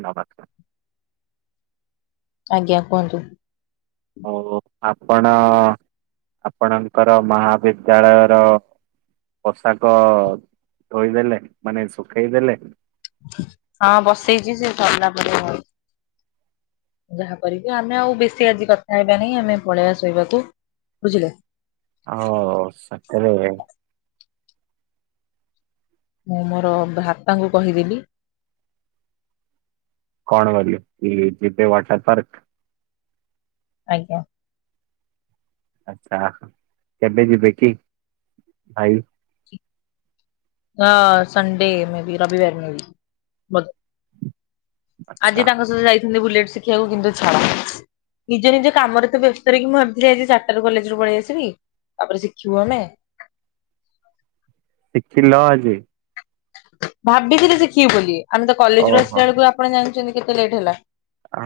ନମସ୍କାର। ଆଜ୍ଞା କୁହନ୍ତୁ। ଓ ଓ ଆପଣ ଆପଣଙ୍କର ମହାବିଦ୍ୟାଳୟର। ପୋଷାକ ଧୋଇଦେଲେଣି ମାନେ ଶୁଖେଇଦେଲେଣି? ହଁ ବସେଇଚି ସେ ସରିଲା ପରେ। [unintelligible] ଯାହା କରିବି ଆମେ ଆଉ ବେଶୀ ଆଜି କଥା ହେବା ନାଇଁ ଆମେ ପଳେଇବା ଶୋଇବାକୁ। ବୁଝିଲେ? ଓହୋ ସକାଳେ। ମୁଁ ମୋର ଭ୍ରାତାଙ୍କୁ କହିଦେବି। କଣ କହିଥିଲେ କି ଯିବେ ୱାଟର୍ ପାର୍କ୍? ଆଜ୍ଞ। ଆଚ୍ଛା କେବେ ଯିବେକି ଭାଇ? ଅ ସଣ୍ଡେ ମେ ବି ରବିିବାର ମେ ବି ବ ଆଚ୍ଛା ଆଜି ତାଙ୍କ ସହିତ ଯାଇଥାନ୍ତି ବୁଲେଟ୍ ଶିଖିବାକୁ କିନ୍ତୁ ଛାଡ। ନିଜ ନିଜ କାମରେ ତ ବ୍ୟସ୍ତ ରହିକି ମୁଁ ଭାବିଥିଲି ଆଜି ଚାରଟାରୁ କଲେଜରୁୁ ପଳେଇ ଆସିବି ତାପରେ ଶିଖିବୁ ଆମେ। ଶିଖିଲ ଆଜି? ଭାବିଥିଲି ଶିଖିବୁ ବୋଲି ଆମେ ତ କଲେଜରୁ ଓହୋ ଆସିଲା ବେଳୁକୁ ଆପଣ ଜାଣିଚନ୍ତି କେତେ ଲେଟ୍ ହେଲା।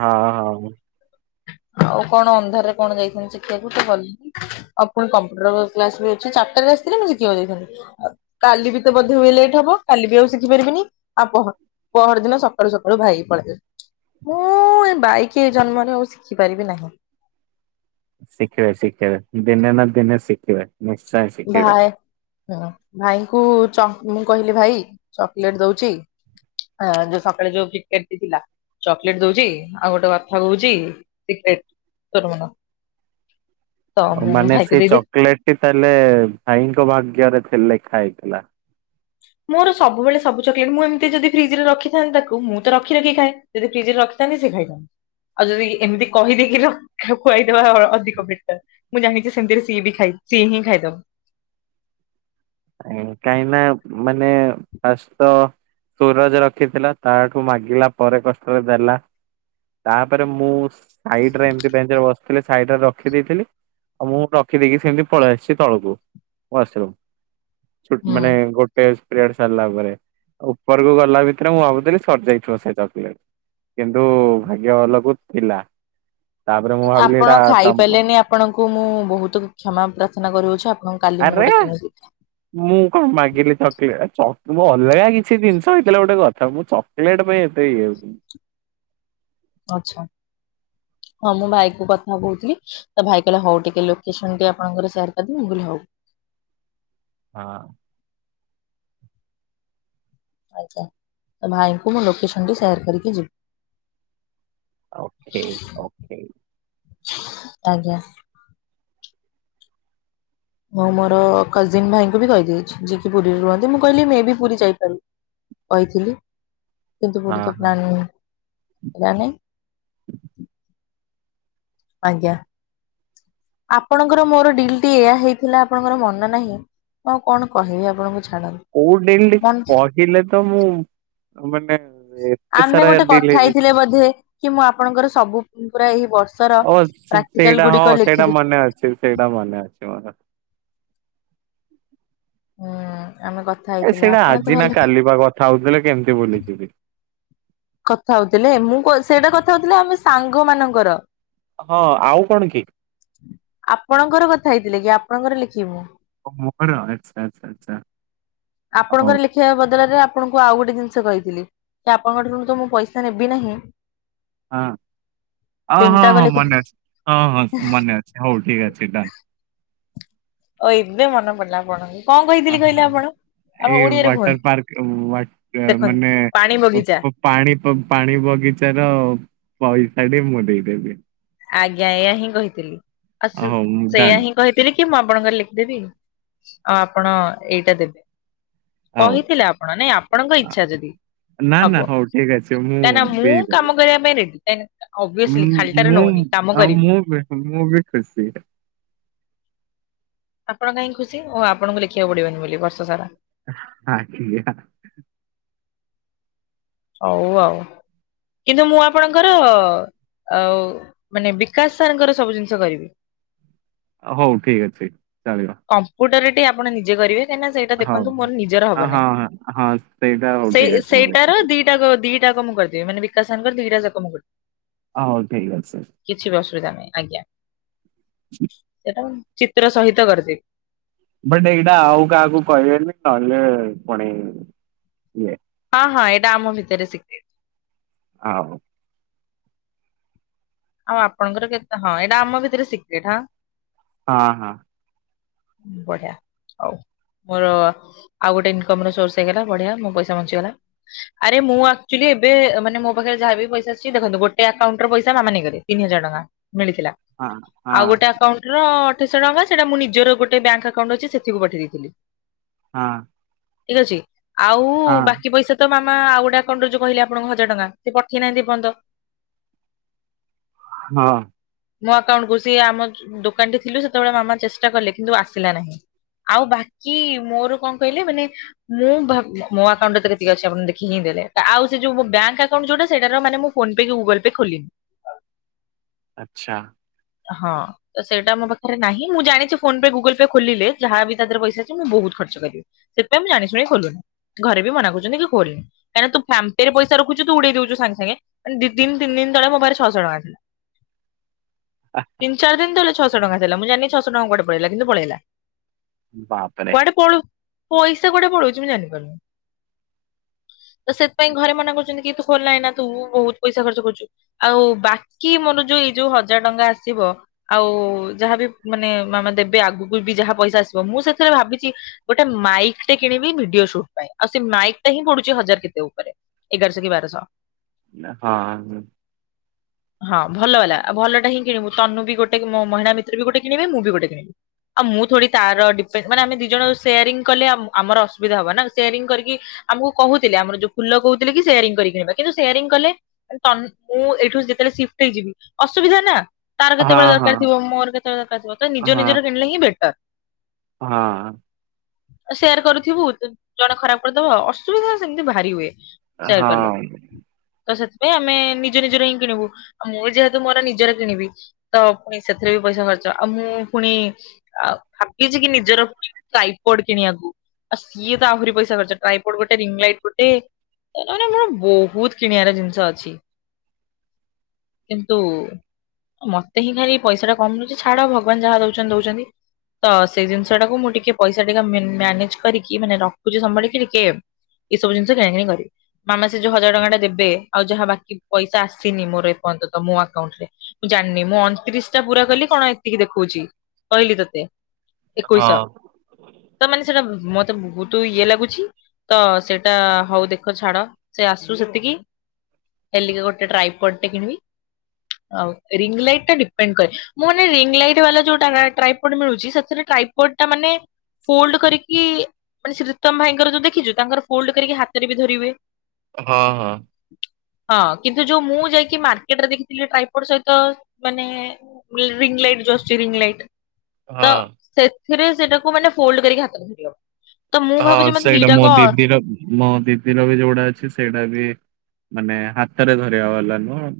ହଁ ହଉ। ଆଉ କଣ ଅନ୍ଧାରରେ କଣ ଯାଇଥାନ୍ତି ଶଖିବାକୁ ତ ଗଲିନି। ଆ ପୁଣି କମ୍ପ୍ୟୁଟର କ୍ଲାସ ବି ଅଛି ଚାରଟାରେ ଆସିଥିଲେ ମୁଁ ଶିଖିବାକୁ ଯାଇଥାନ୍ତି। କାଲି ବି ତ ବଧେ ହୁଏ ଲେଟ୍ ହବ? କାଲି ବି ଆଉ ଶିଖି ପାରିବିନି ଆ ପହର ପହରଦିନ ସକାଳୁ ସକାଳୁ ଭାଇକି ପଳେଇବି। ମୁଁ ଏ ବାଇକି ଏ ଜନ୍ମରେ ଆଉ ଶିଖିପାରିବି ନାହିଁ। ଶିଖିବେ ଶିଖିବେ ଦିନେ ନା ଦିନେ ଶିଖିବେ। ନିଶ୍ଚୟ ଶିଖିବେ ଭାଇ, ଭାଇଙ୍କୁ ଚ ମୁଁ କହିଲି ଭାଇ ଚକୋଲେଟ୍ ଦଉଚି ହ ଯୋଉ ସକାଳେ ଯୋଉ କିଟ୍ କଟ୍ ଟି ଥିଲା ଚକଲେଟ୍ ଦଉଚି, ଆଉ ଗୋଟେ କଥା କହୁଚି, ଟିକେ ଟିକେ ରହୁନ [inaudible] ଆଉ ମାନେ ସେଇ ଚକୋଲେଟ ଟି ତାହେଲେ, ଭାଇଙ୍କ ଭାଗ୍ୟ ରେ ଥିଲ୍ ଲେଖା ହେଇଥିଲା। ମୋର ସବୁବେଳେ ସବୁ ଚକୋଲେଟ୍, ମୁଁ ଏମତି ଯଦି ଫିଜରେ ରଖିଥାନ୍ତି ତାକୁ, ମୁଁ ତ ରଖି ରଖି ଖାଏ। ଯଦି ଫ୍ରଜ୍ ରେ ରଖିଥାନ୍ତି, ସେ ଖାଇଥାନ୍ତା। ଆଉ ଯଦି ଏମିତି କହିଦେଇକି ଲ କୁଆଇଦବା ଅଧିକ ବେଟର୍। ମୁଁ ଜାଣିଚି ସେମିତିରେ ସିଏ ବି ଖାଇ, ସିଏ ହିଁ ଖାଇଦବ। କାହିଁ ନା, ମାନେ ଫାଷ୍ଟ୍ ତ ସୂରଜ ରଖିଥିଲା, ତାଠୁ ମାଗିଲା ପରେ କଷ୍ଟରେ ଦେଲା। ତାପରେ ମୁଁ ସାଇଡରେ ଏମତି ବେଞ୍ଚ୍ ରେ ବସ୍ ଥିଲେ ସାଇଟ୍ ରେ ରଖି ଦେଇଥିଲି, ଆଉ ମୁଁ ରଖିଦେଇକି ସେମିତି ପଳେଇ ଆସିଚି ତଳକୁ, ୱାସରୁମ୍। ଛୋଟ୍ ହୁଁ। ମାନେ ଗୋଟ୍ [unintelligible] ସାରିଲା ପରେ, ଉପରକୁ ଗଲା ଭିତରେ ମୁଁ ଭାବୁଥିଲି ସରିଯାଇଥିବ ସେ ଚକଲେଟ୍। କିନ୍ତୁ ଭାଗ୍ୟ ଭଲକୁ ଥିଲା। ତାପରେ ମୁଁ ଭାବିଲି ଆପଣ ଏଇଟା ତମ ଖାଇପାରିଲେନି ଆପଣଙ୍କୁ ମୁଁ ବହୁତ କ୍ଷମା ପ୍ରାର୍ଥନା କରଉଛି, ଆପଣ ଆରେ ମୁଁ କଣ ମାଗିଲି ଚକିଲେ, ମୁଁ ଅଲଗା କିଛି ଜିନିଷ ହେଇଥିଲା ଗୋଟେ କଥା, ମୁଁ ଚ ପିଲାଟେ ପାଇଁ ଏତେ ଇଏ ହେଉଚନ୍ତି। ଆଛା, ହଁ ମୁଁ ଭାଇକୁ କଥା କହୁଥିଲି। ତ ଭାଇ କହିଲା ହଉ ଟିକେ ଲୋକେସନ୍ ଟି ଆପଣଙ୍କର ସେୟାର କରିଦେବି, ମୁଁ କହିଲି ହଉ। ହଁ। ଆଜ୍ଞା, ତ ଭାଇଙ୍କୁ ମୁଁ ଲୋକେସନ୍ ଟି ସେୟାର କରିକି ଯିବି। ଓକେ, ଓ ଆଜ୍ଞା। ମୁଁ ମୋର କଜିନ୍ ଭାଇଙ୍କୁ ବି କହିଦେଇଛି, ଯିଏକି ପୁରୀରେ ରୁହନ୍ତି, ମୁଁ କହିଲି ମେ ବି ପୁରୀ ଯାଇପାରିବି। କହିଥିଲି, କିନ୍ତୁ ପୁରୀ ହଁ ତ ପ୍ଲାନିଂ ହେଲା ନାହିଁ। [unintelligible] ଆଜ୍ଞା। ଆପଣଙ୍କର ମୋର ଡିଲ୍ ଟି ଏଇଆ ହେଇଥିଲା, ଆପଣଙ୍କର ମନେ ନାହିଁ ହଁ କଣ କହିବି ଆପଣଙ୍କୁ ଛାଡ଼ନ୍ତୁ। କୋଉ ଡିଲ୍ କହିଲେ ତ, ମୁଁ ମାନେ ଏତେ ଆମେ ସାରା ଗୋଟେ କଥା ଡିଲ୍ ହେଇ ହେଇଥିଲେ ବୋଧେ, କି ମୁଁ ଆପଣଙ୍କର ସବୁ ପୁରା ଏହି ବର୍ଷର ଓ ସେ- ପ୍ରାକ୍ଟିକାଲ ସେଇଟା ହଁ ଗୁଡିକ ସେଇଟା ଲେଖିଦେ ମନେ ଅଛି, ସେଇଟା ମନେ ଅଛି ମୋର। ହୁଁ, ଆମେ କ ଏ ସେଇଟା ଆଜି ନା କାଲିପା କଥା ହଉଥିଲେ, କେମିତି ଭୁଲିଯିବି? କଥା ହଉଥିଲେ, ମୁଁ ସେଇଟା କଥା ହଉଥିଲେ ଆମେ ସାଙ୍ଗ ମାନଙ୍କର। ହଁ, ଆଉ କଣ କି? ଆପଣଙ୍କର କଥା ହେଇଥିଲେ କି? ଆପଣଙ୍କର ଲେଖିବି ମୁଁ। ଓ ମୋର, ଆଛା ଆଛା ଆଛା। ଆପଣଙ୍କର ଲେଖ୍ ଲେଖିବା ବଦଳରେ ଆପଣଙ୍କୁ ଆଉ ଗୋଟେ ଜିନିଷ କହିଥିଲି, କି ଆପଣଙ୍କ ଠାରୁ ତ ମୁଁ ପଇସା ନେବି ନାହିଁ ହଁ ଅ, ହଁ ହଁ ତିନିଟାକ ହଁ ଲେଖି ମନେ ଅଛି, ହଁ ହଁ ମନେ ଅଛି, ହଉ ଠିକ୍ ଅଛି ଡନ୍। ଓ ଏବେ ମନେ ପଡିଲା ଆପଣଙ୍କୁ, କଣ କହିଥିଲି କହିଲେ ଆପଣ? ଆମ ଏଇ ଓଡିଆରେ କୁହନ୍ତୁ ୱାଟର ପାର୍କ ୱାଟ ଦେଖନ୍ତୁ ମାନେ ପାଣି ବଗିଚା [unintelligible] ପାଣି ପ ପାଣି ବଗିଚାର ପଇସା ଟି ମୁଁ ଦେଇଦେବି। ଆଜ୍ଞା ଏଇୟା ହିଁ କହିଥିଲି ଆଉ ଶୁ ହଉ ମୁଁ ସେଇୟା ଡନ୍ ହିଁ କହିଥିଲି କି ମୁଁ ଆପଣଙ୍କର ଲେଖିଦେବି ଆଉ ଆପଣ ଏଇଟା ଦେବ ହଉ କହିଥିଲେ ଆପଣ ନାଇଁ ଆପଣଙ୍କ ଇଚ୍ଛା ଯଦି ନା ନା ହବ। ହଉ ଠିକ ଅଛି ମୁଁ କାଁଇଁ ନା ମୁଁ ଦେଇଦେବି। କାମ କରିବା ପାଇଁ ରେଡି ଅଭିଅସଲି ଖାଲିଟାରେ ନଉନି। ହୁଁ କାମ ଅ କରିବି। ମୁଁ ବି ମୁଁ ବି ଖୁସି ଏଟା। ଆପଣ କାଇଁ ଖୁସି ଓ ଆପଣଙ୍କୁ ଲେଖିବାକୁ ପଡିବନି ବୋଲି ବର୍ଷ ସାରା। ଆ କିଆ ହଉ ଆଉ କିନ୍ତୁ ମୁଁ ଆପଣଙ୍କର ଆଉ ମାନେ ବିକାଶ ସାର ଙ୍କର ସବୁ ଜିନିଷ କରିବି। ହଉ ଠିକ ଅଛି ଚଳିବ। କମ୍ପ୍ୟୁଟର ଟି ଆପଣ ନିଜେ କରିବେ। କାଇଁ ନା ସେଇଟା ହଉ ଦେଖନ୍ତୁ ମୋର ନିଜର ହଁ ହବ ନାଇ ହଁ ହଁ ସେଇଟା ହଉ ଠିକ ସେଇ ଅଛି ମୁଁ ସେଇଟାର ଲେଖିଦେବି। ଦି ଦଟା ଦିଟା ଯାକ ମୁଁ କରିଦେବି ମାନେ ବିକାଶ ସାର ଙ୍କର ଦିଟା ଯାକ ମୁଁ କରିିବି। ହଉ ଠିକ୍ ଅଛି। କିଛି ବି ଅସୁବିଧା ନାଇ ଆଜ୍ଞା ସେଇଟା ମୁଁ ଚିତ୍ର ସହିତ କରିଦେବି। ବଟ ଏଇଟା ଆଉ କାହାକୁ କହିବେନି କହିଲେ ପୁଣି ଇଏ ହଁ ହଁ ଏଇଟା ଆମ ଭିତରେ ସିକ୍ରେଟ। ଆଉ ଆଉ ଆପଣଙ୍କର କେତେ ହଁ ଏଇଟା ଆମ ଭିତରେ ସିକ୍ରେଟ ହାଁ। ହଁ ହଁ। ବଢିଆ ହଉ। ମୋର ଆଉ ଗୋଟେ ଇନକମ ର ସୋର୍ସ ହେଇଗଲା ବଢିଆ ମୋ ପଇସା ବଞ୍ଚିଗଲା। ଆରେ ମୁଁ ଆକ୍ଚୁଆଲି ଏବେ ମାନେ ମୋ ପାଖରେ ଯାହା ବିି ପଇସା ଆଛି ଦେଖନ୍ତୁ ଗୋଟେ ଆକାଉଣ୍ଟ ର ପଇସା ମାମା ନେଇଗଲେ। ତିନି ହଜାର ଟଙ୍କା ମିଳିଥିଲା ହଁ ହଁ ଆଉ ଗୋଟେ ଆକାଉଣ୍ଟ ର ଅଠେଇଶହ ଟଙ୍କା ସେଇଟା ମୁଁ ନିଜର ଗୋଟେ ବ୍ୟାଙ୍କ ଆକାଉଣ୍ଟ ଅଛି ସେଥିକୁ ପଠେଇ ଦେଇଥିଲି। ହଁ। ଠିକ ଅଛି ଆଉ ହଁ ବାକି ପଇସା ତ ମାମା ଆଉ ଗଟେ ଆକାଉଣ୍ଟରୁ ଯୋଉ କହିଲି ଆପଣଙ୍କୁ ହଜାର ଟଙ୍କା ପଠେଇନାହାନ୍ତି ଏ ପଯ୍ୟନ୍ତ ହଁ। ମୋ ଆକାଉଣ୍ଟକୁୁ ସେ ଆମ ଦୋକାନ ଠି ଥିଲୁ ସେତେବେଳେ ମାମା ଚେଷ୍ଟା କଲେ କିନ୍ତୁ ଆସିଲା ନାହିଁ। ଆଉ ବାକି ମୋର କଣ କହିଲେ ମାନେ ମୁଁ ଭା ମୋ ଆକାଉଣ୍ଟରେ ତ କେତିକି ଅଛି ଆପଣ ଦେଖି ହିଁ ଦେଲେ ଆଉ ସେ ଯୋଉ ମୋ ବ୍ୟାଙ୍କ ଆକାଉଣ୍ଟ ଯୋଉଟା ସେଇଟାର ମାନେ ମୁଁ ଫୋନ ପେ କି ଗୁଗଲ ପେ ଖୋଲିନି। ଆଚ୍ଛା। ହଁ। ତ ସେଇଟା ମୋ ପାଖରେ ନାହିଁ ମୁଁ ଜାଣିଚି ଫୋନ ପେ ଗୁଗୁଲ୍ ପେ ଖୋଲିଲେ ଯାହା ବି ତା ଦେହରେ ପଇସା ଅଛି ମୁଁ ବହୁତ ଖର୍ଚ୍ଚ କରିବି। ସେପାଇଁ ମୁଁ ଜାଣି ଶୁଣି ଖୋଲୁନି ଘରେ ବି ମନା କରୁଛନ୍ତି କି ଖୋଲେନି। କାଁଇ ନା ତୁ ଫାନ ପେରେ ପଇସା ରଖୁଚୁ ଉଡେଇ ଦଉଛୁ ସାଙ୍ଗ ସାଙ୍ଗେ ମାନ ଦିଦିନି ତିିନି ଦିନ ତଳେ ମୋ ପାଖରେ ଛଶହ ଟଙ୍କା ଥିଲା। ଆ। ତିନ ଚାର ଦିନ ତଳେ ଛଅଶ ଟଙ୍କା ଥିଲା ମୁ ଜାଣିନି ଛଅଶ ଟଙ୍କା କୁଆଡେ ପଳେଇଲା କିନ୍ତୁ ପଳେଇଲା। ବାପରେ। କୁଆଡେ ପଳଉ ପଇସା କୁଅଡେ ପଳଉଚି ମୁଁ ଜାଣିପାରୁନି। ତ ସେଥିପାଇଁ ଘରେ ମନା କରୁଛନ୍ତି କି ତୁ ଖୋଲନା ଏନା ତୁ ବହୁତ ପଇସା ଖର୍ଚ କରୁଚୁ। ଆଉ ବାକି ମୋର ଯୋଉ ଏଇ ଯୋଉ ହଜାର ଟଙ୍କା ଆସିବ ଆଉ ଯାହାବି ମାନେ ମାମା ଦେବେ ଆଗକୁ ବି ଯାହା ପଇସା ଆସିବ ମୁଁ ସେଥିରେ ଭାବିଚି ଗୋଟେ ମାଇକ୍ ଟେ କିଣିବି ଭିଡିଓ ସୁଟ୍ ପାଇଁ ଆଉ ସେ ମାଇକ୍ ଟା ହିଁ ପଡୁଚି ହଜାର କେତେ ଉପରେ ଏଗାରଶହ କି ବାରଶହ। ନା, ହଁ, ହୁଁ। ହଁ, ଭଲ ହେଲା ଆଉ ଭଲ ହିଁ କିଣିବୁ ତନୁ ବି ଗୋଟେ ମୋ ମହିଳା ମିତ୍ରବି ଗୋଟେ କିଣିବ ମୁଁ ବି ଗୋଟେ କିଣିବି। ଆଉ ମୁଁ ଥୋଡୀ ତାର ଡିପେଣ୍ଡ ମାନେ ଆମେ ଦି ଜଣ ସେୟାରିଂ କଲେ ଆମର ଅସୁବିଧା ହବ ନା ସେୟାରିଂ କରିକି ଆମକୁ କହୁଥିଲେ ଆମର ଯୋଉ ଫୁଲ କହୁଥିଲେ କି ସେୟାରିଂ କରିକି ନେବା କିନ୍ତୁ ସେୟାରିଂ କଲେ ତନୁ ମୁଁ ଏଇଠୁ ଯେତେବେଳେ ସିଫ୍ଟ ହେଇଯିବି ଅସୁବିଧା ନା ତାର କେତେବେଳେ ହଁ ହଁ ଦରକାର ଥିବ ମୋର କେତେବେଳେ ଦରକାର ଥିବ ତ ନିଜ ହଁ ନିଜର କିଣିଲେ ହିଁ ବେଟର। ହଁ। ସେୟାର କରୁଥିବୁ ଜଣେ ଖରାପ କରିଦବ ଅସୁବିଧା ସେମିତି ଭାରି ହୁଏ। ସେୟାର କଲେ ହଁ। ତ ସେଥିପାଇଁ ଆମେ ନିଜ ନିଜର ହିଁ କିଣିବୁ ଆଉ ମୁଁ ଯେହେତୁ ମୋର ନିଜର କିଣିବି ତ ପୁଣି ସେଥିରେ ବି ପଇସା ଖର୍ଚ୍ଚ ଆଉ ମୁଁ ପୁଣି ଆଉ ଭାବିଛି କି ନିଜର ଟାଇପଡ କିଣିବାକୁ। ଆ ସିଏ ତ ଆହୁରି ପଇସା ଖର୍ଚ୍ଚ ଟ୍ରାଇପୋଡ ଗୋଟେ ରିଙ୍ଗ ଲାଇଟ ଗୋଟେ ତା ମାନେ ମର ବହୁତ କିଣିବାର ଜିନିଷ ଅଛି। କିନ୍ତୁ ମତେ ହିଁ ଖାଲି ପଇସା ଟା କମ ନଉଛି ଛାଡ ଭଗବାନ ଯାହା ଦଉଛନ୍ତି ଦଉଛନ୍ତି। ତ ସେଇ ଜିନିଷ ଟାକୁ ମୁଁ ଟିକେ ପଇସା ଟିକେ ମ୍ୟାନେଜ କରିକି ମାନେ ରଖୁଛି ସମ୍ଭଳିକି ଟିକେ ଏସବୁ ଜିନିଷ କିଣା କିଣିି କରିବି। ମାମା ସେ ଯୋଉ ହଜାର ଟଙ୍କା ଟା ଦେବେ ଆଉ ଯାହା ବାକି ପଇସା ଆସିନି ମୋର ଏପର୍ଯ୍ୟନ୍ତ ମୋ ଆକାଉଣ୍ଟ ରେ। ମୁଁ ଜାଣିନି ମୁଁ ଅଣତିରିଶ ଟା ପୁରା କଲି କଣ ଏତିକି ଦେଖଉଛି କହିଲି ତୋତେ। ଏକୋଇଶ ହଁ ତ ମାନେ ସେଟା ମତେ ବହୁତ ଇଏ ଲାଗୁଛି। ତ ସେଇଟା ହଉ ଦେଖ ଛାଡ ସେ ଆସୁ ସେତିକି। ହେଲିକା ଗୋଟେ ଟ୍ରାଇପଡ୍ ଟେ କିଣିବି। ଆଉ ରିଙ୍ଗ ଲାଇଟ୍ ଟା ଡିପେଣ୍ଡ କରେ। ମୁଁ ନା ରିଙ୍ଗ ଲାଇଟ ବାଲା ଯୋଉଟା ନା ଟ୍ରାଇପଡ୍ ମିଳୁଛି ସେଥିରେ ଟ୍ରାଇଫ୍ରଡ ଟା ମାନେ ଫୋଲଡ୍ କରିକି ମାନେ ଶ୍ରୀତମ୍ ଭାଇଙ୍କର ଯୋଉ ଦେଖିଛୁ ତାଙ୍କର ଫୋଲଡ କରିକି ହାତରେ ବି ଧରି ହୁଏ। ହଁ, ହଁ। ହଁ କିନ୍ତୁ ଯୋଉ ମୁଁ ଯାଇକି ମାର୍କେଟରେ ଦେଖିଥିଲି ଟ୍ରାଇ ଆ ସହିତ ମାନେ ରିଙ୍ଗ ଲାଇଟ୍ ଆସୁଛି ରିଙ୍ଗ ଲାଇଟ୍ ତ ହଁ। ସେ [unintelligible] ସେଥିରେ ସେଇଟାକୁ ମାନେ ଫୋଲଡ୍ କରିକି ହାତ ରଖିଦିଅ। ହଁ ସେଇଟା ମୋ ଦିଦିର ମୋ ଦିଦିର ବି ଯୋଉଟା ଅଛି ସେଇଟା ବି ମାନେ ହାତରେ ଧରିବା ବାଲା ନୁହଁ।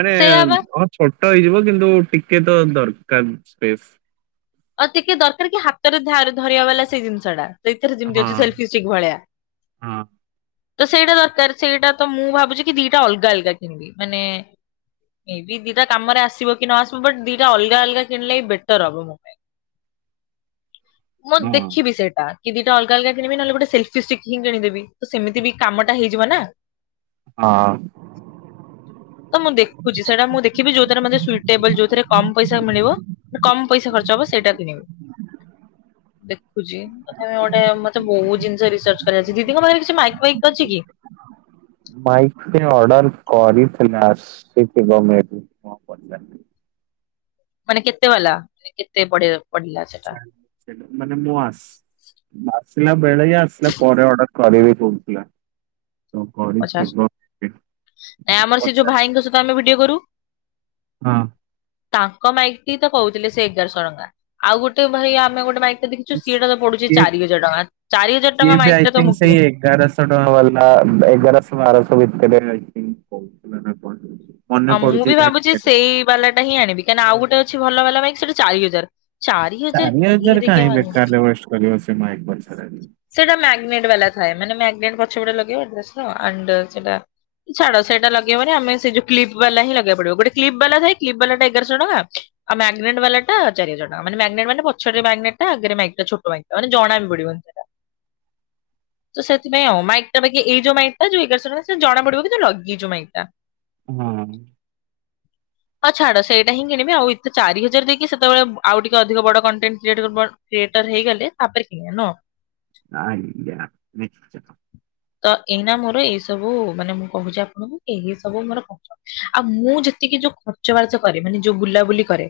ମାନେ ସେଇଆ ବା ହଁ ଛୋଟ ହେଇଯିବ କିନ୍ତୁ ଟିକେ ତ ଦରକାର ସ୍ପେସ ଆଉ ଟିକେ ଦରକାର କି ହାତରେ ଧାର୍ ଧରିବା ବାଲା ସେଇ ଜିନିଷ ଟା। ଭିତରେ ଯେମିତି ହଁ ଅଛି ସେଲଫି ଷ୍ଟିକ୍ ଭଳିଆ ହଁ ତ ସେଇଟା ଦରକାର ସେଇଟା ତ ମୁଁ ଭାବୁଛି କି ଦିଟା ଅଲଗା ଅଲଗା କିଣିବି ମାନେ ଏ ବି ଦିଟା କାମରେ ଆସିବ କି ନ ଆସିବ ବଟ୍ ଦିଟା ଅଲଗା ଅଲଗା କିଣିଲେ ହି ବେଟର ହବ ମୋ ପାଇଁ। ମୁଁ ହଁ ଦେଖିବି ସେଇଟା କି ଦିଟା ଅଲଗ ଅଲଗା କିଣିବି ନହଲେ ଗୋଟେ ସେଲଫିଷ୍ଟିକ୍ ହିଁ କିଣିଦେବି ତ ସେମତି ବି କାମଟା ହେଇଯିବ ନା ହଁ। ତ ମୁଁ ଦେଖୁଛି ସେଇଟା ମୁଁ ଦେଖିବି ଯୋଉଥିରେ ମେ ସୁଇଟେବଲ ଯୋଉଥିରେ କମ ପଇସା ମିଳିବ କମ ପଇସା ଖର୍ଚ୍ଚ ହବ ସେଇଟା କିଣିବି ଦେଖୁଛି। ତଥାପି ଗୋଟେ ମତେ ବହୁ ଜିନ୍ସ ରିସର୍ଚ କରିବାର ଛି ଦିଦିଙ୍କ ପାଖରେ କିଛି ମାଇକ୍ ଫାଇକ୍ ଅଛି କି? ମାଇକ୍ ପାଇଁ ଅର୍ଡର କରିଥିଲା ଆରସିକ ବନେଇଛି। ମାନେ କେତେ ବାଲା କେତେ ପଡିବ? ଚାଳିଶି ଦେଲୁ ମାନେ ମୁଁ ଆସ ଆସିଲା ବେଳେ ଆସିଲା ପରେ ଅଡର କରିବି କହୁଥିଲା। ତ ପଚାଶ କରିଥିବ। ନାଏଁ ଆମର ସେ ଯୋଉ ପଚାରିବି ଭାଇଙ୍କ ସହିତ ଆମେ ଭିଡିଓ କରୁ ହୁଁ ତାଙ୍କ ମାଇକି ତ କହୁଥିଲେ ସେ ଏଗାରଶହ ଟଙ୍କା ଆଉ ଗୋଟେ ଭଇ ଆମେ ଗୋଟେ ମାଇକ ସେଦେଖୁ ସିଏଟା ତ ପଡୁଛି ଚାରି ହଜାର ଟଙ୍କ ଚାରି ହଜାର ଟଙ୍କା ମାଇକ୍ ଟା ଦବୁକି? ତେରଶ ଟଙ୍କା ବାଲା ଏଗାରଶହ ଟଙ୍କା [unintelligible] ବାଲା ଏଗାରଶହ ବାରଶହ ଭିତରେଇ କ ନା କଣ ମନେ ଅମୁଁ ପଡୁଛି ବି ଯାହା ଭାବୁଛି ଟିକେ ଟିକେ ସେଇ ବାଲାଟା ହିଁ ଆଣିବି କାଇନା ଆଉ ଗୋଟେ ଅଛି ଭଲ ବାଲା ବାଇକ୍ ସେଇଟା ଚାରି ହଜାର ଚାରି ହଜାର କିଏ ଦେଇକି ଆଣିବ। ପରିବେଶ ମାାଇକ ବନ୍ଦ ସରା ଆଜି। ସେଇଟା ମଗ୍ନେଟ୍ ବାଲା ଥାଏ ମାନେ ମାଗ୍ନେଟ ପଛ ପଟେ ଲଗେଇବା ସେଟା [unintelligible] ଛାଡ ସେହିଟା ଲଗେଇହବନି ଆମେ ସେ ଯୋଉ କ୍ଲିପ ବାଲା ହିଁ ଲଗେଆକୁ ପଡିବ ଗୋଟେ କ୍ଲିପ ବାଲାଥାଏ କ୍ଲିପ ବାଲା ଏଗାରଶହ ଟଙ୍କା ଆଉ ମଗ୍ନେଟେ ବାଲା ଟା ଚାରିଜାର ଟଙ୍କା ମାନେ ମାଗ୍ନଟେ ମାନେ ପଛରେ ମାଗ୍ନେଟା ଆଗରେ ମାଇକ୍ ଛୋଟ ମାଇକ ଟା ମାନେ ଜଣା ବି ପଡିବନି। ସେ ସେଥିପାଇଁ ଆଉ ମାଇକି ଟା ବାକି ଏଇ ଯୋଉ ମାଇକ୍ ଟା ଯୋଉ ଏଗାରଶହ ଟଙ୍କା ସେ ଜଣା ପଡିବ କି ଯେ ଲଗି ଯୋଉ ମାଇକା ଟା ହୁଁ [inaudible] ହଁ ଛାଡ ସେଇଟା ହିଁ କିଣିବି ଆଉ ଏତେ ଚାରି ହଜାର ଦେଇକି ସେତେବେଳେ ବ ଆଉ ଟିକେ ଅଧିକ ବଡ କଣ୍ଟେନ୍ସ କ୍ରିଏଟିଭ ବଡ ଥିଏଟର ହେଇଗଲେ ତାପରେ କିଣିବା ନୁହଁ? ହଁ ନି ନି୍ଚଚ [unintelligible] ତ ଏଇନା ମୋର ଏଇ ସବୁ ମାନେ ମୁଁ କହୁଛି ଆପଣଙ୍କୁ ଏଇ ସବୁ ମୋର କଷ୍ଟ। ଆଉ ମୁଁ ଯେତିକି ଯୋଉ ଖର୍ଚ୍ଚ ବାର୍ଚ୍ଚ କରିବିନି ଯୋଉ ବୁଲାବୁଲି କରେ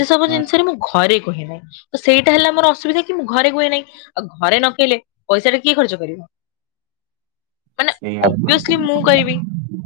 ସେ ସବୁ ଜିନିଷରେ ମୁଁ ଘରେ କୁହେ ନାହିଁ ତ ସେଇଟା ହେଲା ମୋର ଅସୁବିଧା କି ମୁଁ ଘରେ କୁହେ ନାହିଁ। ଅଗ ଘରେ ନକହିଲେ ପଇସା ଟା କିଏ ଖର୍ଚ୍ଚ କରିବ? ମାନେ ସେଇଆ ଅବ୍ୟସିଲ୍ ମୁଁ କହିବି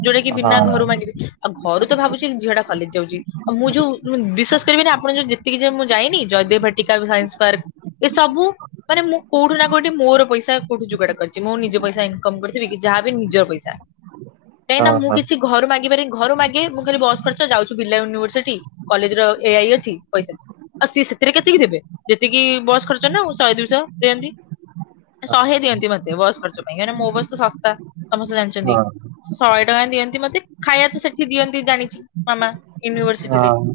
ଯୋଉଟା କି ହଁ ବିନା ଘରୁ ମାଗିବି ଆଉ ଘରୁ ତ ଭାବୁଛି ଝିଅ ଟା କଲେଜ ଯାଉଛି। ଆ ମୁଁ ଯୋଉ ବିଶ୍ବାସ କରିବେନି ଆପଣ ଯୋଉ ଯେତିକି ଯା ମୁଁ ଯାଇନି ଜୟଦେବ ବାଟିକା ସାଇନ୍ସ ପାର୍କ ଏ ସବୁ ମାନେ ମୁଁ କୋଉଠୁ ନା କୋଉଠି ମୋର ପଇସା କୋଉଠୁ ଯୋଗାଡ କରିଛି ମୋ ନିଜ ପଇସା ଇନକମ୍ କରିଥିବି କି ଯାହା ବି ନିଜ ପଇସା। କାହିଁକି ନା ହଁ ମୁଁ ହଁ କିଛି ଘରୁ ମାଗି ପାରିବିନି ଘରୁ ମାଗେ ମୁଁ ଖାଲି ବସ ଖର୍ଚ୍ଚ ଯାଉଛୁ ବିର୍ଲା ୟୁନିଭର୍ସିଟି। କଲେଜ ର ଏଆଇ ଅଛି ପଇସା ଦିଅ ଆଉ ସିଏ ସେଥିରେ କେତିକି ଦେବେ? ଯେତିକି ବସ୍ ଖର୍ଚ୍ଚ ନା ଆଉ ଶହେ ଦୁଇଶହ ଦିଅନ୍ତି। ଶହେ ଦିଅନ୍ତି ମତେ ବସ୍ ଖର୍ଚ୍ଚ ପାଇଁ ହେଲେଁ ମୋ ବସ୍ ତ ଶସ୍ତା ସମସ୍ତେ ଜାଣିଛନ୍ତି। ହଁ ହଁ। ଶହେ ଟଙ୍କା ଦିଅନ୍ତି ମତେ ଖାଇବା ତ ସେଠି ଦିଅନ୍ତି ଜାଣିଛି। ମାମା ୟୁନିଭରସିଟିରେ ହଁ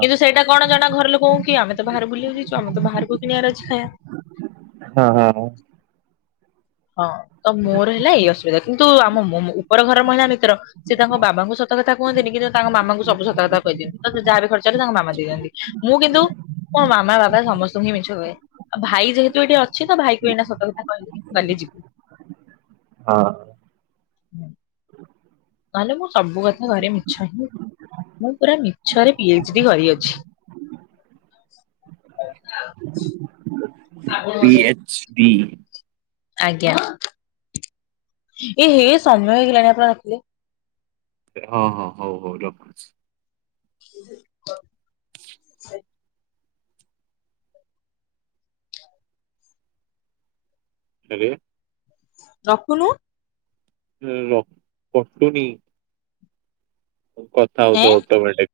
କିନ୍ତୁ ସେଇଟା କଣ ଜଣା ଘର ଲୋକଙ୍କୁ କିଏ ଆମେ ତ ବାହାର ବୁଲିବାକୁ ଯାଇଛୁ ଆମେ ତ ବାହାରକୁ କିଣିବାର ଅଛି ଖାଆ। ହଁ ହଁ ହଁ ହଁ ତ ମୋର ହେଲା ଏଇ ଅସୁବିଧା କିନ୍ତୁ ଆମ ମୋ ମୋ ଉପର ଘର ମହିଳା ନି ତର ସେ ତାଙ୍କ ବାବାଙ୍କୁ ସତ କଥା କୁହନ୍ତିନି କିନ୍ତୁ ତାଙ୍କ ମାମାଙ୍କୁ ସବୁ ସତକଥା କହିଦିଅନ୍ତି ତ ଯାହା ବି ଖର୍ଚ୍ଚ ହେଲା ତାଙ୍କ ମାମା ଦିଅନ୍ତି। ମୁଁ କିନ୍ତୁ ମୋ ମାମା ବାବା ସମସ୍ତଙ୍କୁ ହିଁ ମିଛ କୁହେ ଆ ଭାଇ ଯେହେତୁ ଏଇଠି ଅଛି ତ ଭାଇ କୁ ଏଇନେ ସତ କଥା କହିଲି। କାଲି ଯିବ ହଁ। ନହେଲେ ମୁଁ ସବୁ କଥା ଘରେ ମିଛ ହିଁ, ମୁଁ ପୁରା ମିଛରେ ପି ଏଚ ଡି କରିଅଛି। P H D. ଆଜ୍ଞା ଏ ହେ ସମୟ ହେଇଗଲାଣି ଆପଣ ରଖିଲେ। ହଁ- ହଁ ହଉ ହଉ ର ହୁଛି। [unintelligible] ଆରେ ରଖୁନୁ। ହୁଁ। ରଖୁଚି। କଥା ଏଁ। ହଉଥିବ ଅଟୋମେଟିକ୍